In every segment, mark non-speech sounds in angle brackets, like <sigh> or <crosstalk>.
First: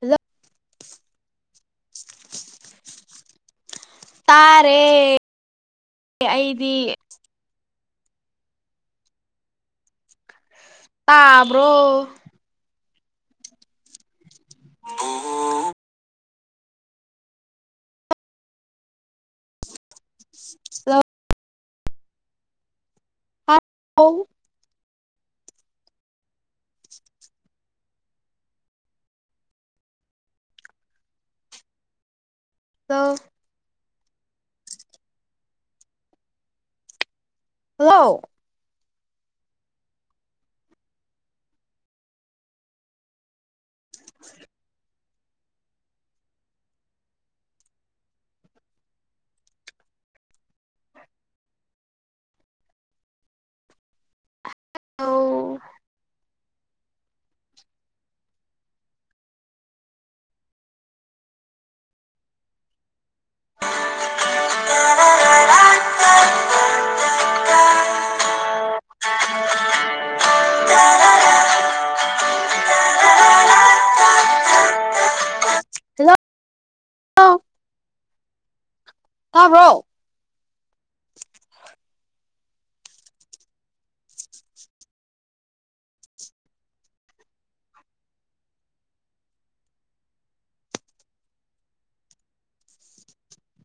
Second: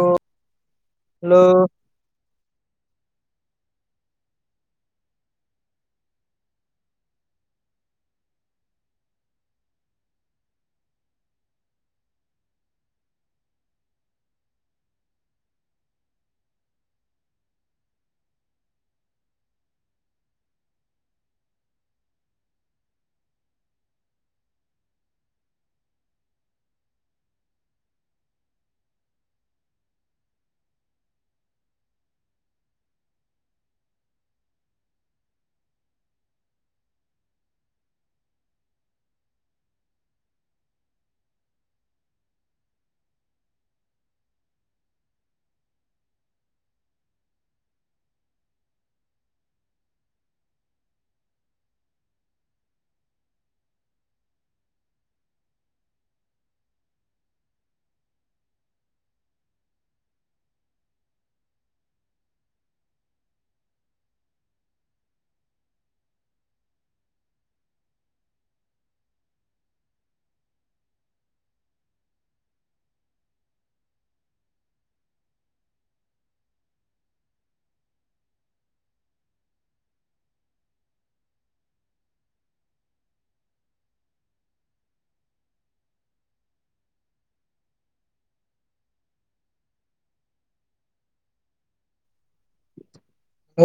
hello hello ꯇꯥꯔꯦ ꯑꯩꯗꯤ ꯇꯥꯕ꯭ꯔꯣ ꯎ <unintelligible> ꯆꯥꯎ <inaudible> ꯑ ꯇ ꯍꯜꯂꯣ ꯑꯣ ꯇꯔꯔꯥ <unintelligible> <unintelligible> <unintelligible> <unintelligible> ꯍꯜꯂꯣ ꯍꯂꯣ ꯇꯥꯕ꯭ꯔꯣ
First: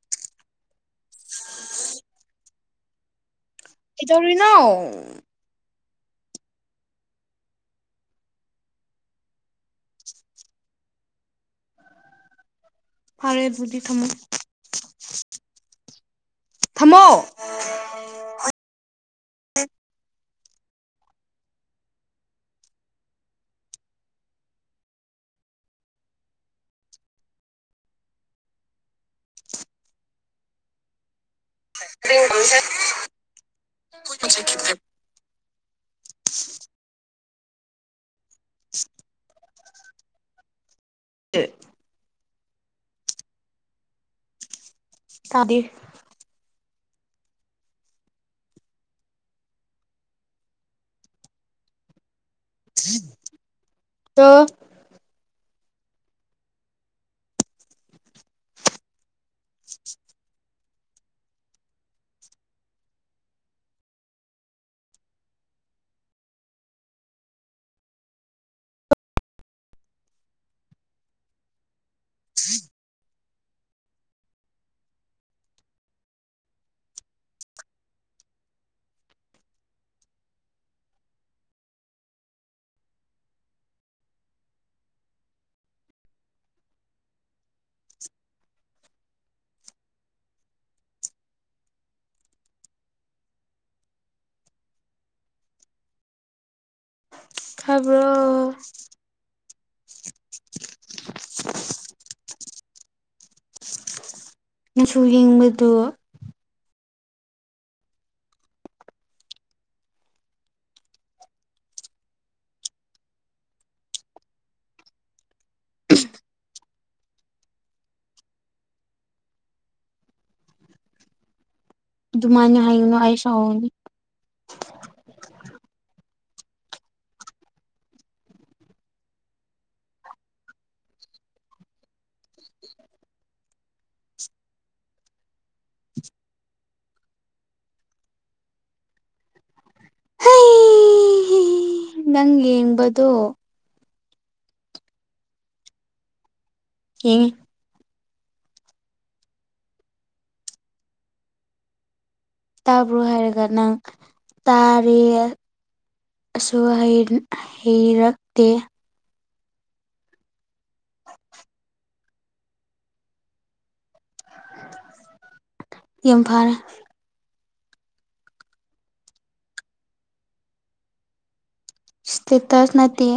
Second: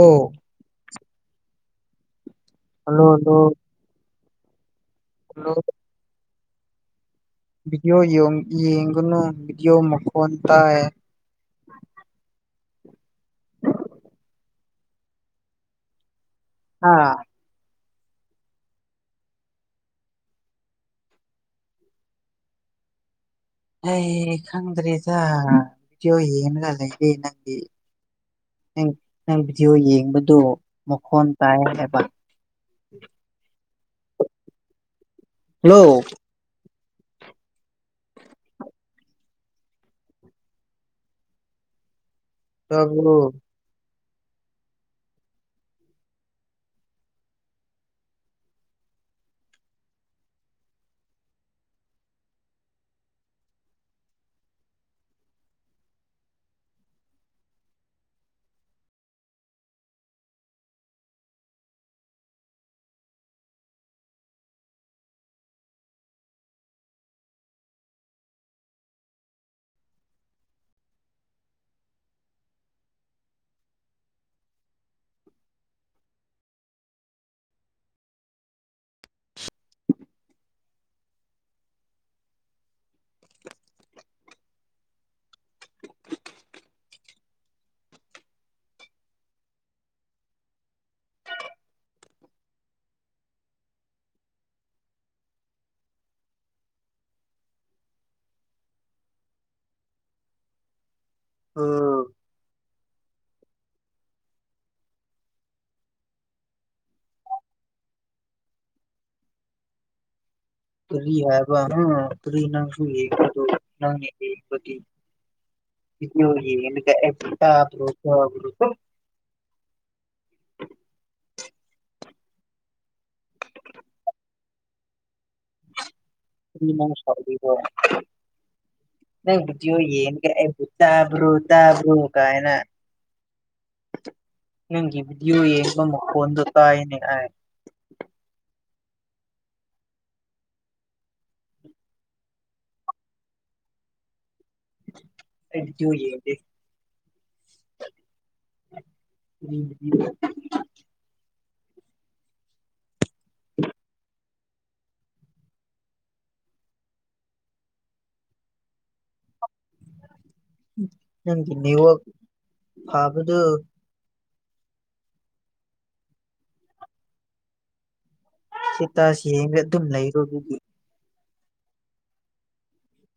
ꯑꯣ ꯍꯜꯂꯣ ꯍꯜꯂꯣ ꯀꯩꯗꯧꯔꯤꯅꯣ ꯍꯜꯂꯣ ꯙꯤꯗꯤꯌꯣ ꯌꯦꯡꯒꯅꯨ ꯙꯤꯗꯤꯌꯣ ꯃꯈꯣꯟ ꯇꯥꯏꯌꯦ <unintelligible> ꯐꯔꯦꯗꯨꯗꯤ ꯊꯝꯃꯣ ꯍꯥ ꯊꯝꯃꯣ ꯑꯩ ꯈꯪꯗ꯭ꯔꯦꯗ ꯕꯤꯗꯤꯑꯣ ꯌꯦꯡꯒ ꯂꯩꯔꯦ ꯅꯪꯗꯤ ꯅꯪ ꯚꯤꯗꯤꯑꯣ ꯌꯦꯡꯕꯗꯣ ꯃꯈꯣꯟ ꯇꯥꯏꯌꯦ ꯍꯥꯏꯕ ꯈꯤ <unintelligible> ꯍꯜꯂꯣ ꯍ <unintelligible> ꯇꯥꯕꯔꯣ ꯇꯥꯌꯦ ꯇꯧꯔꯣ <unintelligible> ꯇꯥꯕ꯭ꯔꯣ ꯑꯥ ꯅꯪꯁꯨ ꯌꯦꯡꯕꯗꯣ ꯀꯔꯤ ꯍꯥꯏꯕ ꯎꯝ ꯀꯔꯤ ꯅꯪꯁꯨ ꯌꯦꯡꯕꯗꯣ ꯅꯪꯅꯦ ꯌꯦꯡꯕꯗꯤ ꯀ ꯑꯦꯛꯁꯇ꯭ꯔꯥ <unintelligible> <inaudible> ꯑꯗꯨꯃꯅ ꯍꯥꯏꯅ ꯑꯁ ꯍꯅꯤ ꯁꯔꯕꯤꯕ ꯅꯪ ꯕꯨꯗꯤ ꯌꯦꯅꯤ ꯀꯕꯨ ꯇꯥꯕ꯭ꯔꯣ ꯇꯥꯕ꯭ꯔꯣ ꯀꯥꯏꯅ ꯒꯤꯌꯑꯣ ꯌꯦꯗ ꯐꯗ ꯇꯥꯏꯅꯦ ꯍꯥꯏ <inaudible> ꯍ ꯅꯪ ꯌꯦꯡꯕꯗꯣ ꯑꯩ ꯕꯤꯗꯤꯑꯣ ꯌꯦꯡꯗꯦ ꯏꯪ ꯎꯝ ꯇꯥꯕ꯭ꯔꯣ ꯍꯥꯏꯔꯒ ꯅꯪ ꯇꯥꯔꯦꯁꯨ ꯍꯩꯔꯛꯇꯦ ꯅꯪꯒꯤ ꯅꯋ ꯐꯥꯕꯗꯨ ꯏꯝꯐꯥꯜ ꯁꯤ ꯇꯁꯤ ꯌꯦꯡꯒꯦ ꯑꯗꯨꯝ ꯂꯩꯔꯨꯕꯗꯤ ꯏꯁꯇꯦꯇꯁ ꯅꯠꯇꯦ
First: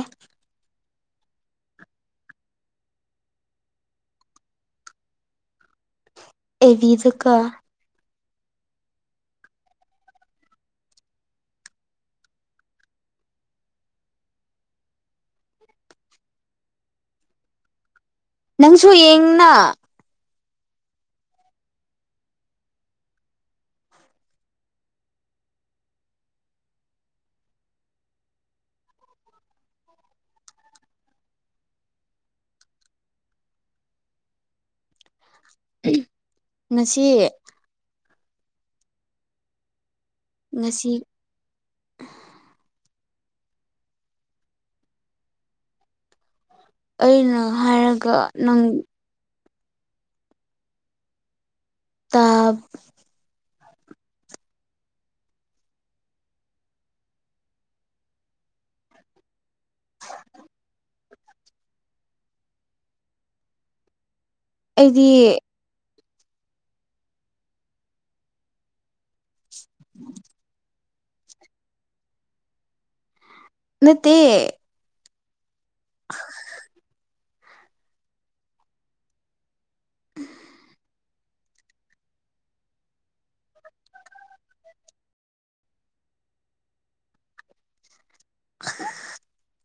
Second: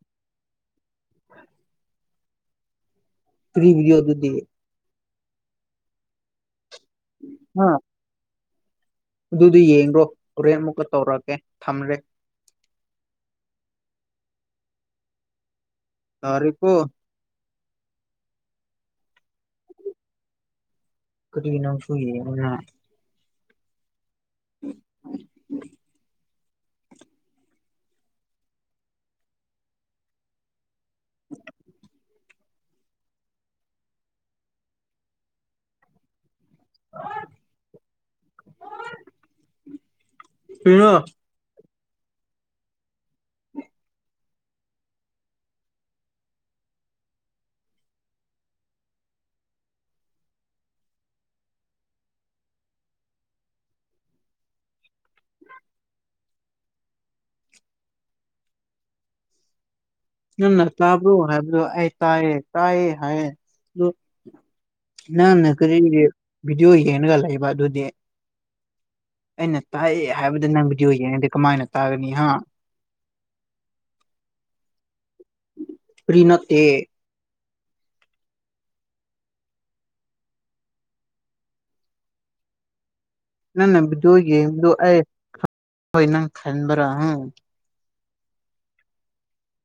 ꯐ꯭ꯔꯤꯗꯤꯑꯣ ꯑꯗꯨꯗꯤ ꯑꯦꯕꯤꯗꯨꯀ ꯑꯗꯨꯗꯨ ꯌꯦꯡꯣ ꯍꯣꯔꯦꯟ ꯑꯃꯨꯛꯀ ꯇꯧꯔꯛꯀꯦ ꯊꯝꯂꯦ ꯇꯥꯔꯦꯀꯣ ꯅꯪꯁꯨ ꯌꯦꯡꯅ ꯀꯔꯤꯅꯝꯁꯨꯨꯏꯌꯦ ꯎ <unintelligible> <inaudible> ꯉꯁꯤ ꯄꯤꯔ ꯉꯁꯤ ꯑꯩꯅ ꯍꯥꯏꯔꯒ ꯅꯪ ꯇꯥꯞ ꯅꯪ ꯅ ꯇꯥꯕ꯭ꯔꯣ ꯍꯥꯏꯕ꯭ꯔꯣ ꯑꯩ ꯇꯥꯏꯌꯦ ꯇꯥꯏꯌꯦ ꯍꯥꯏꯌꯦ ꯑꯗꯨ ꯅꯪꯅ ꯀꯔꯤ ꯚꯤꯗꯤꯑꯣ ꯌꯦꯡꯒ ꯂꯩꯕ ꯑꯗꯨꯗꯤ ꯑꯩꯅ ꯇꯥꯏꯑ ꯍꯥꯏꯕꯗ ꯅꯪ ꯕꯤꯗꯤꯑꯣ ꯌꯦꯡꯉꯗꯗꯤ ꯀꯃꯥꯏꯅ ꯇꯥꯒꯅꯤ ꯍꯥ ꯅꯠꯇꯦ ꯄ꯭ꯔꯤ ꯅꯠꯇꯦ <unintelligible> ꯅ ꯅꯥꯏ ꯃꯔꯔ <inaudible>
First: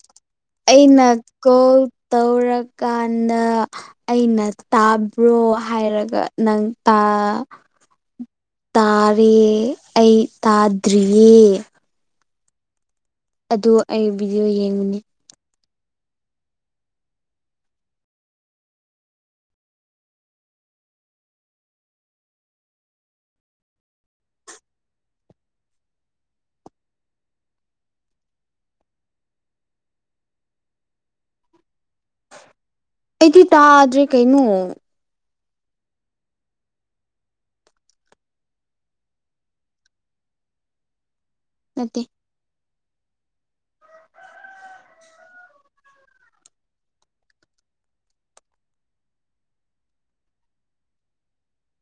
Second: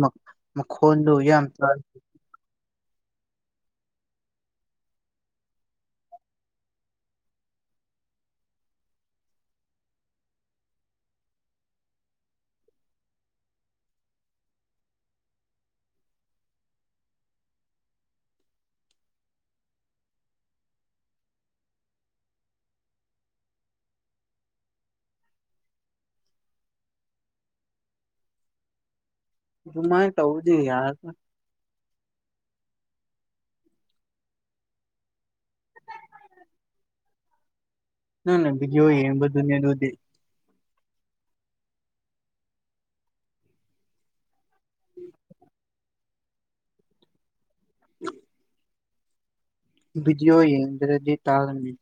ꯃ ꯑꯩꯅ ꯀꯣꯜ ꯇꯧꯔꯛ ꯀꯥꯟꯗ ꯑꯩꯅ ꯇꯥꯕ꯭ꯔꯣ ꯍꯥꯏꯔꯒ ꯅꯪ ꯇꯥꯔꯦ ꯑꯩ ꯇꯥꯗ꯭ꯔꯤꯌꯦ ꯑꯗꯨ ꯑꯩ ꯚꯤꯗꯤꯑꯣ ꯌꯦꯡꯉꯨꯅꯤ ꯨꯃꯥꯏ ꯇꯧꯗꯤ ꯌꯥꯔ ꯑꯩꯗꯤ ꯇꯥꯗ꯭ꯔꯦ ꯀꯩꯅꯣ ꯅꯪꯅ ꯕꯤꯗꯤꯌꯣ ꯌꯦꯡꯕꯗꯨꯅꯦ ꯑꯗꯨꯗꯤ ꯅꯠꯇꯦ ꯕꯤꯖꯤꯑꯣ ꯏꯟꯗ꯭ꯔꯖꯤ ꯇꯥꯔꯅꯤ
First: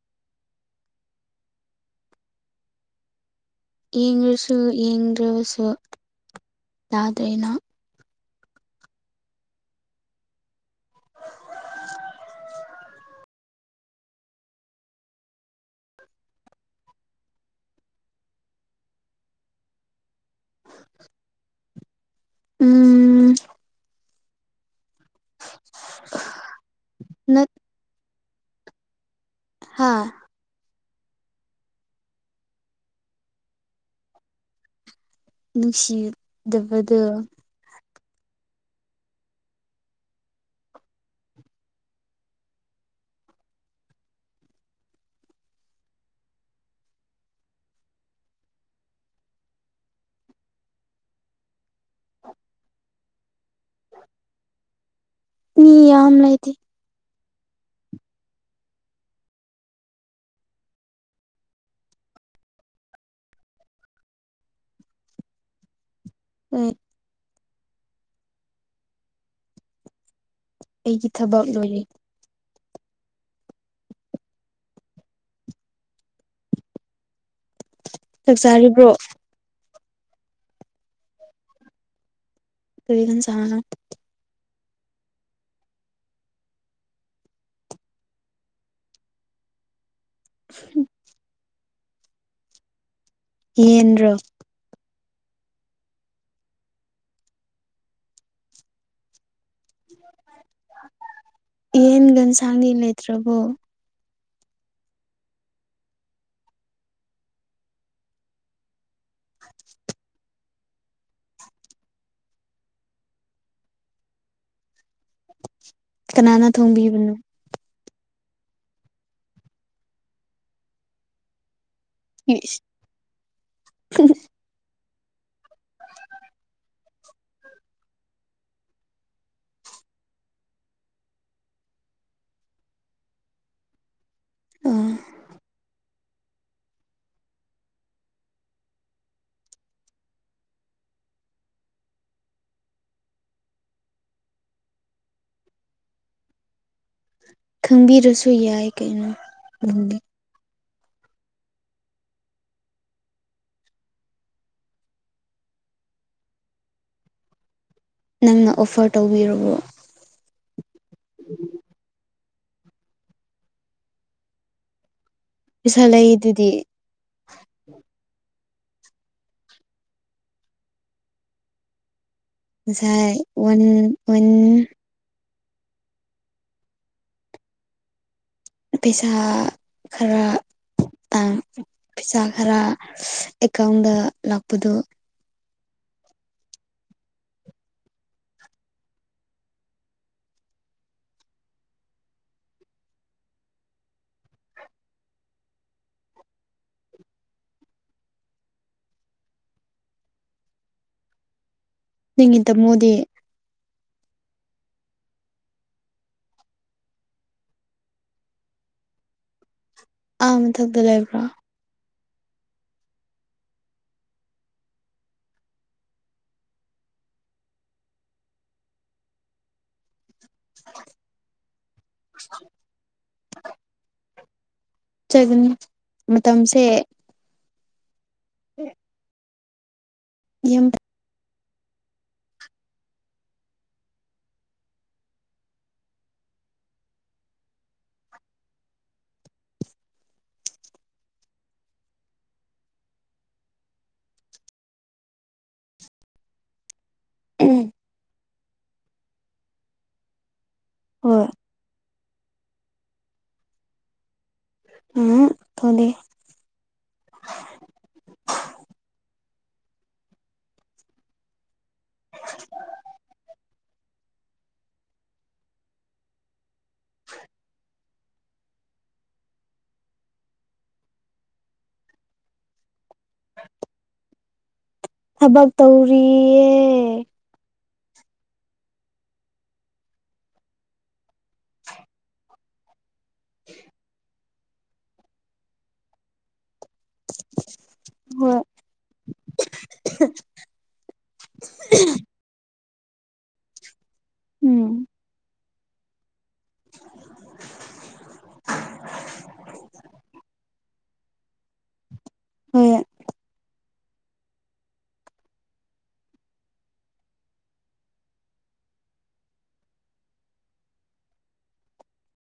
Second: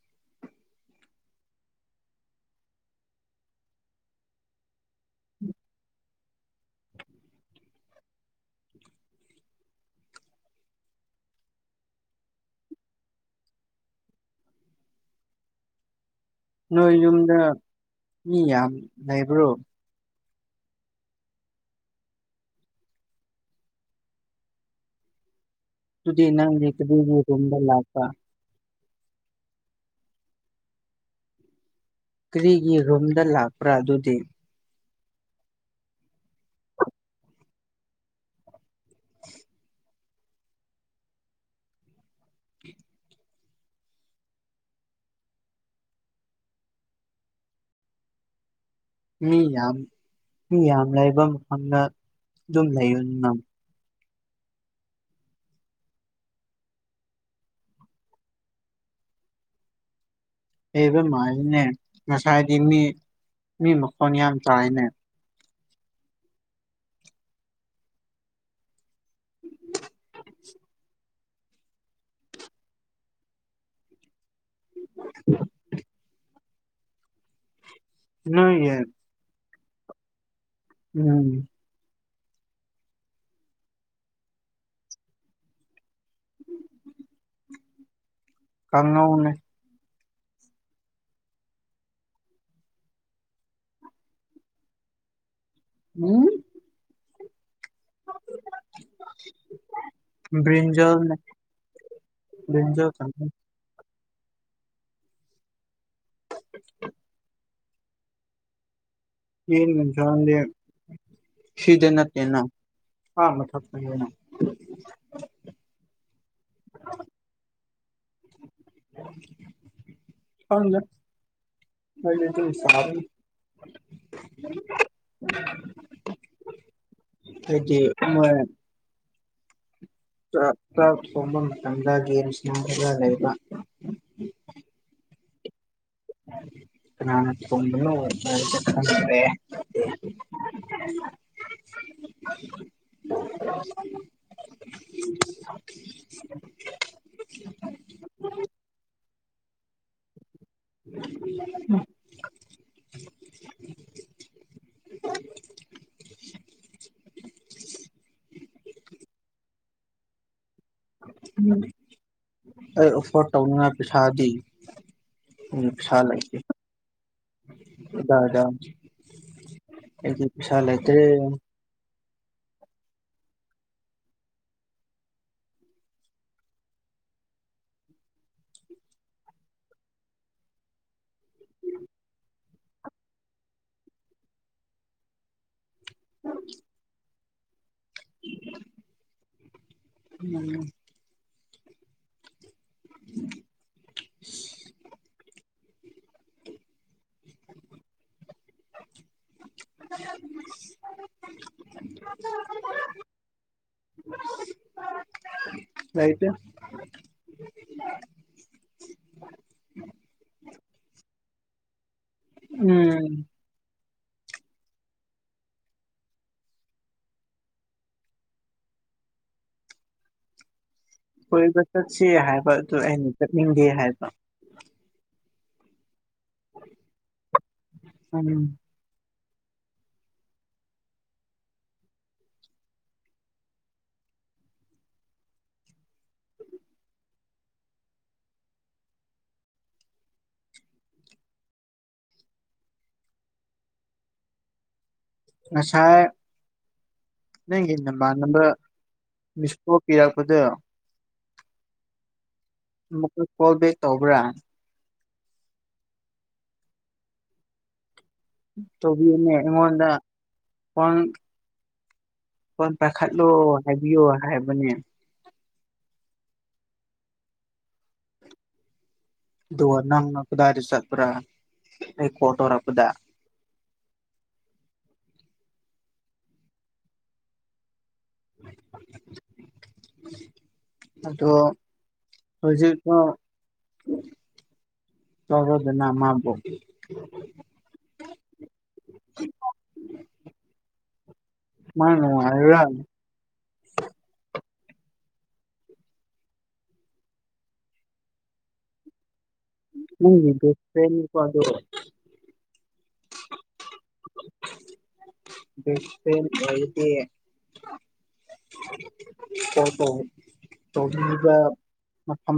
ꯌꯦꯡꯁꯨ ꯌꯦꯡꯗ꯭ꯔꯕꯁꯨ ꯌꯥꯗ꯭ꯔꯦꯅ ꯅꯣꯏ ꯌꯨꯝꯗ ꯃꯤ ꯌꯥꯝ ꯂꯩꯕ꯭ꯔꯣ ꯎꯝ ꯏ ꯅ ꯀ ꯅꯠ ꯁꯗꯔ ꯂꯥꯛꯇꯥ ꯍꯥꯥ ꯀꯔꯤꯒꯤ ꯔꯨꯝꯗ ꯂꯥꯛꯄ꯭ꯔꯥ ꯑꯗꯨꯗꯤ ꯅꯨꯡꯁꯤꯗꯕꯗ ꯃꯤ ꯌꯥꯝ ꯃꯤ ꯌꯥꯝ ꯂꯩꯕ ꯃꯐꯝꯗ ꯑꯗꯨꯝ ꯂꯩꯌꯨ ꯅ ꯅ ꯌꯥꯝꯂꯥꯏꯗꯤ ꯍꯩꯕ ꯃꯥꯔꯤꯅꯦ ꯉꯁꯥꯏꯗꯤ ꯃꯤ ꯃꯤ ꯃꯈꯣꯟ ꯌꯥꯝ ꯇꯥꯏꯅꯦ ꯎ ꯑꯩꯒꯤ ꯊꯕꯛ ꯂꯣꯏꯔꯦ <unintelligible> ꯅꯣꯏꯒꯤ ꯆꯥꯛꯆꯔꯤꯕ꯭ꯔꯣ ꯎꯝ ꯀꯒꯟ ꯁꯅ ꯎꯝ ꯀꯪꯉ ꯎꯟꯅꯦ ꯎꯝ ꯏ ꯎꯝ <unintelligible> ꯌꯦꯟꯒ ꯏꯟꯁꯥꯡꯗꯤ ꯭ꯔꯤꯟꯖꯜꯔꯤꯖ ꯂꯩꯇ꯭ꯔꯕꯣ ꯌꯦꯖꯦ ꯁꯤꯗ ꯅ ꯂꯩꯅ ꯑꯥ ꯃꯊꯅ ꯀꯅꯥꯅ ꯊꯣꯡꯕꯤ ꯃꯅꯣ ꯍꯖ ꯃꯩꯅꯁꯨ ꯏꯁ ꯁꯥꯔꯦ ꯑꯩꯗꯤ ꯃꯣꯏ ꯥꯛꯥꯛ ꯊꯣꯡꯕ ꯃꯇꯝꯗ ꯦꯁꯔ ꯂꯩꯕ ꯑꯥ ꯀ ꯄꯨꯅꯔꯦ <unintelligible> <unintelligible> <unintelligible> <unintelligible> ꯈꯪꯕꯤꯔꯁꯨ ꯌꯥꯏ ꯀꯩꯅꯣ ꯅꯪꯅ ꯑꯣꯐꯔ ꯇꯧꯕꯤꯔꯕꯣ ꯑꯩ ꯑꯣꯐꯔ ꯇꯧꯅꯤꯅ ꯄꯩꯁꯥꯗꯤ ꯎꯝ ꯄꯩꯁꯥ ꯂꯩꯗꯨꯗꯤ ꯁꯗꯥꯗꯥ ꯑꯩꯗꯤꯄꯩꯁꯥꯂꯦꯠꯇꯦ ꯉꯁꯥꯏꯟ ꯑꯣꯟ ꯄꯩꯁꯥ ꯈꯔ ꯇꯥꯡ ꯄꯩꯁꯥ ꯈꯔ ꯑꯦꯀꯥꯎꯟꯗ ꯂꯥꯛꯄꯗꯑꯣ ꯑ <unintelligible> ꯎꯝ <unintelligible> <unintelligible> ꯅꯤꯡꯉꯇ ꯃꯣꯗꯤ ꯂꯩꯇꯦ ꯑꯥ ꯃꯊꯛꯇ ꯂꯩꯕ꯭ꯔꯣ ꯎꯝ ꯑꯣꯏꯁ ꯍꯥꯏꯅꯤ ꯆ ꯍꯥꯏ ꯆꯒꯅꯤ ꯃꯇꯝꯁꯦ ꯎ ꯌ ꯁꯥꯏ ꯅ ꯅ ꯅꯝꯕꯔ ꯃꯤꯁꯄꯣ ꯀꯌꯥ ꯀꯗ ꯍꯣꯏ ꯃꯛ ꯀꯣꯜꯕꯦꯛ ꯇꯎꯕ꯭ꯔꯥ ꯎꯝ ꯊꯗ ꯇꯧꯕꯤꯌꯅꯦ ꯑꯩꯉꯣꯟꯗ ꯐꯣꯟ ꯐꯣꯟ ꯄꯥꯈꯠꯂꯣ ꯍꯥꯏꯕꯤꯌꯣ ꯍꯥꯏꯕꯅꯦ ꯍ ꯔꯅꯅ ꯈꯨꯗꯥꯔꯁ ꯄꯨꯔꯥ ꯑꯩ ꯐꯣꯇꯣꯔꯈꯨꯗꯥ ꯊꯕꯛ ꯇꯧꯔꯤꯌꯦ ꯑꯗꯨꯗꯣ ꯍꯧꯣꯏꯖꯤ ꯇꯔꯗꯅ ꯃꯥꯔꯕꯣ ꯑꯣ ꯃꯥ ꯎꯝ <inaudible> ꯎꯪꯁꯦꯅꯤꯀꯣ ꯑꯗ ꯍ ꯁ ꯑꯩꯗꯤ ꯇ ꯇ ꯇ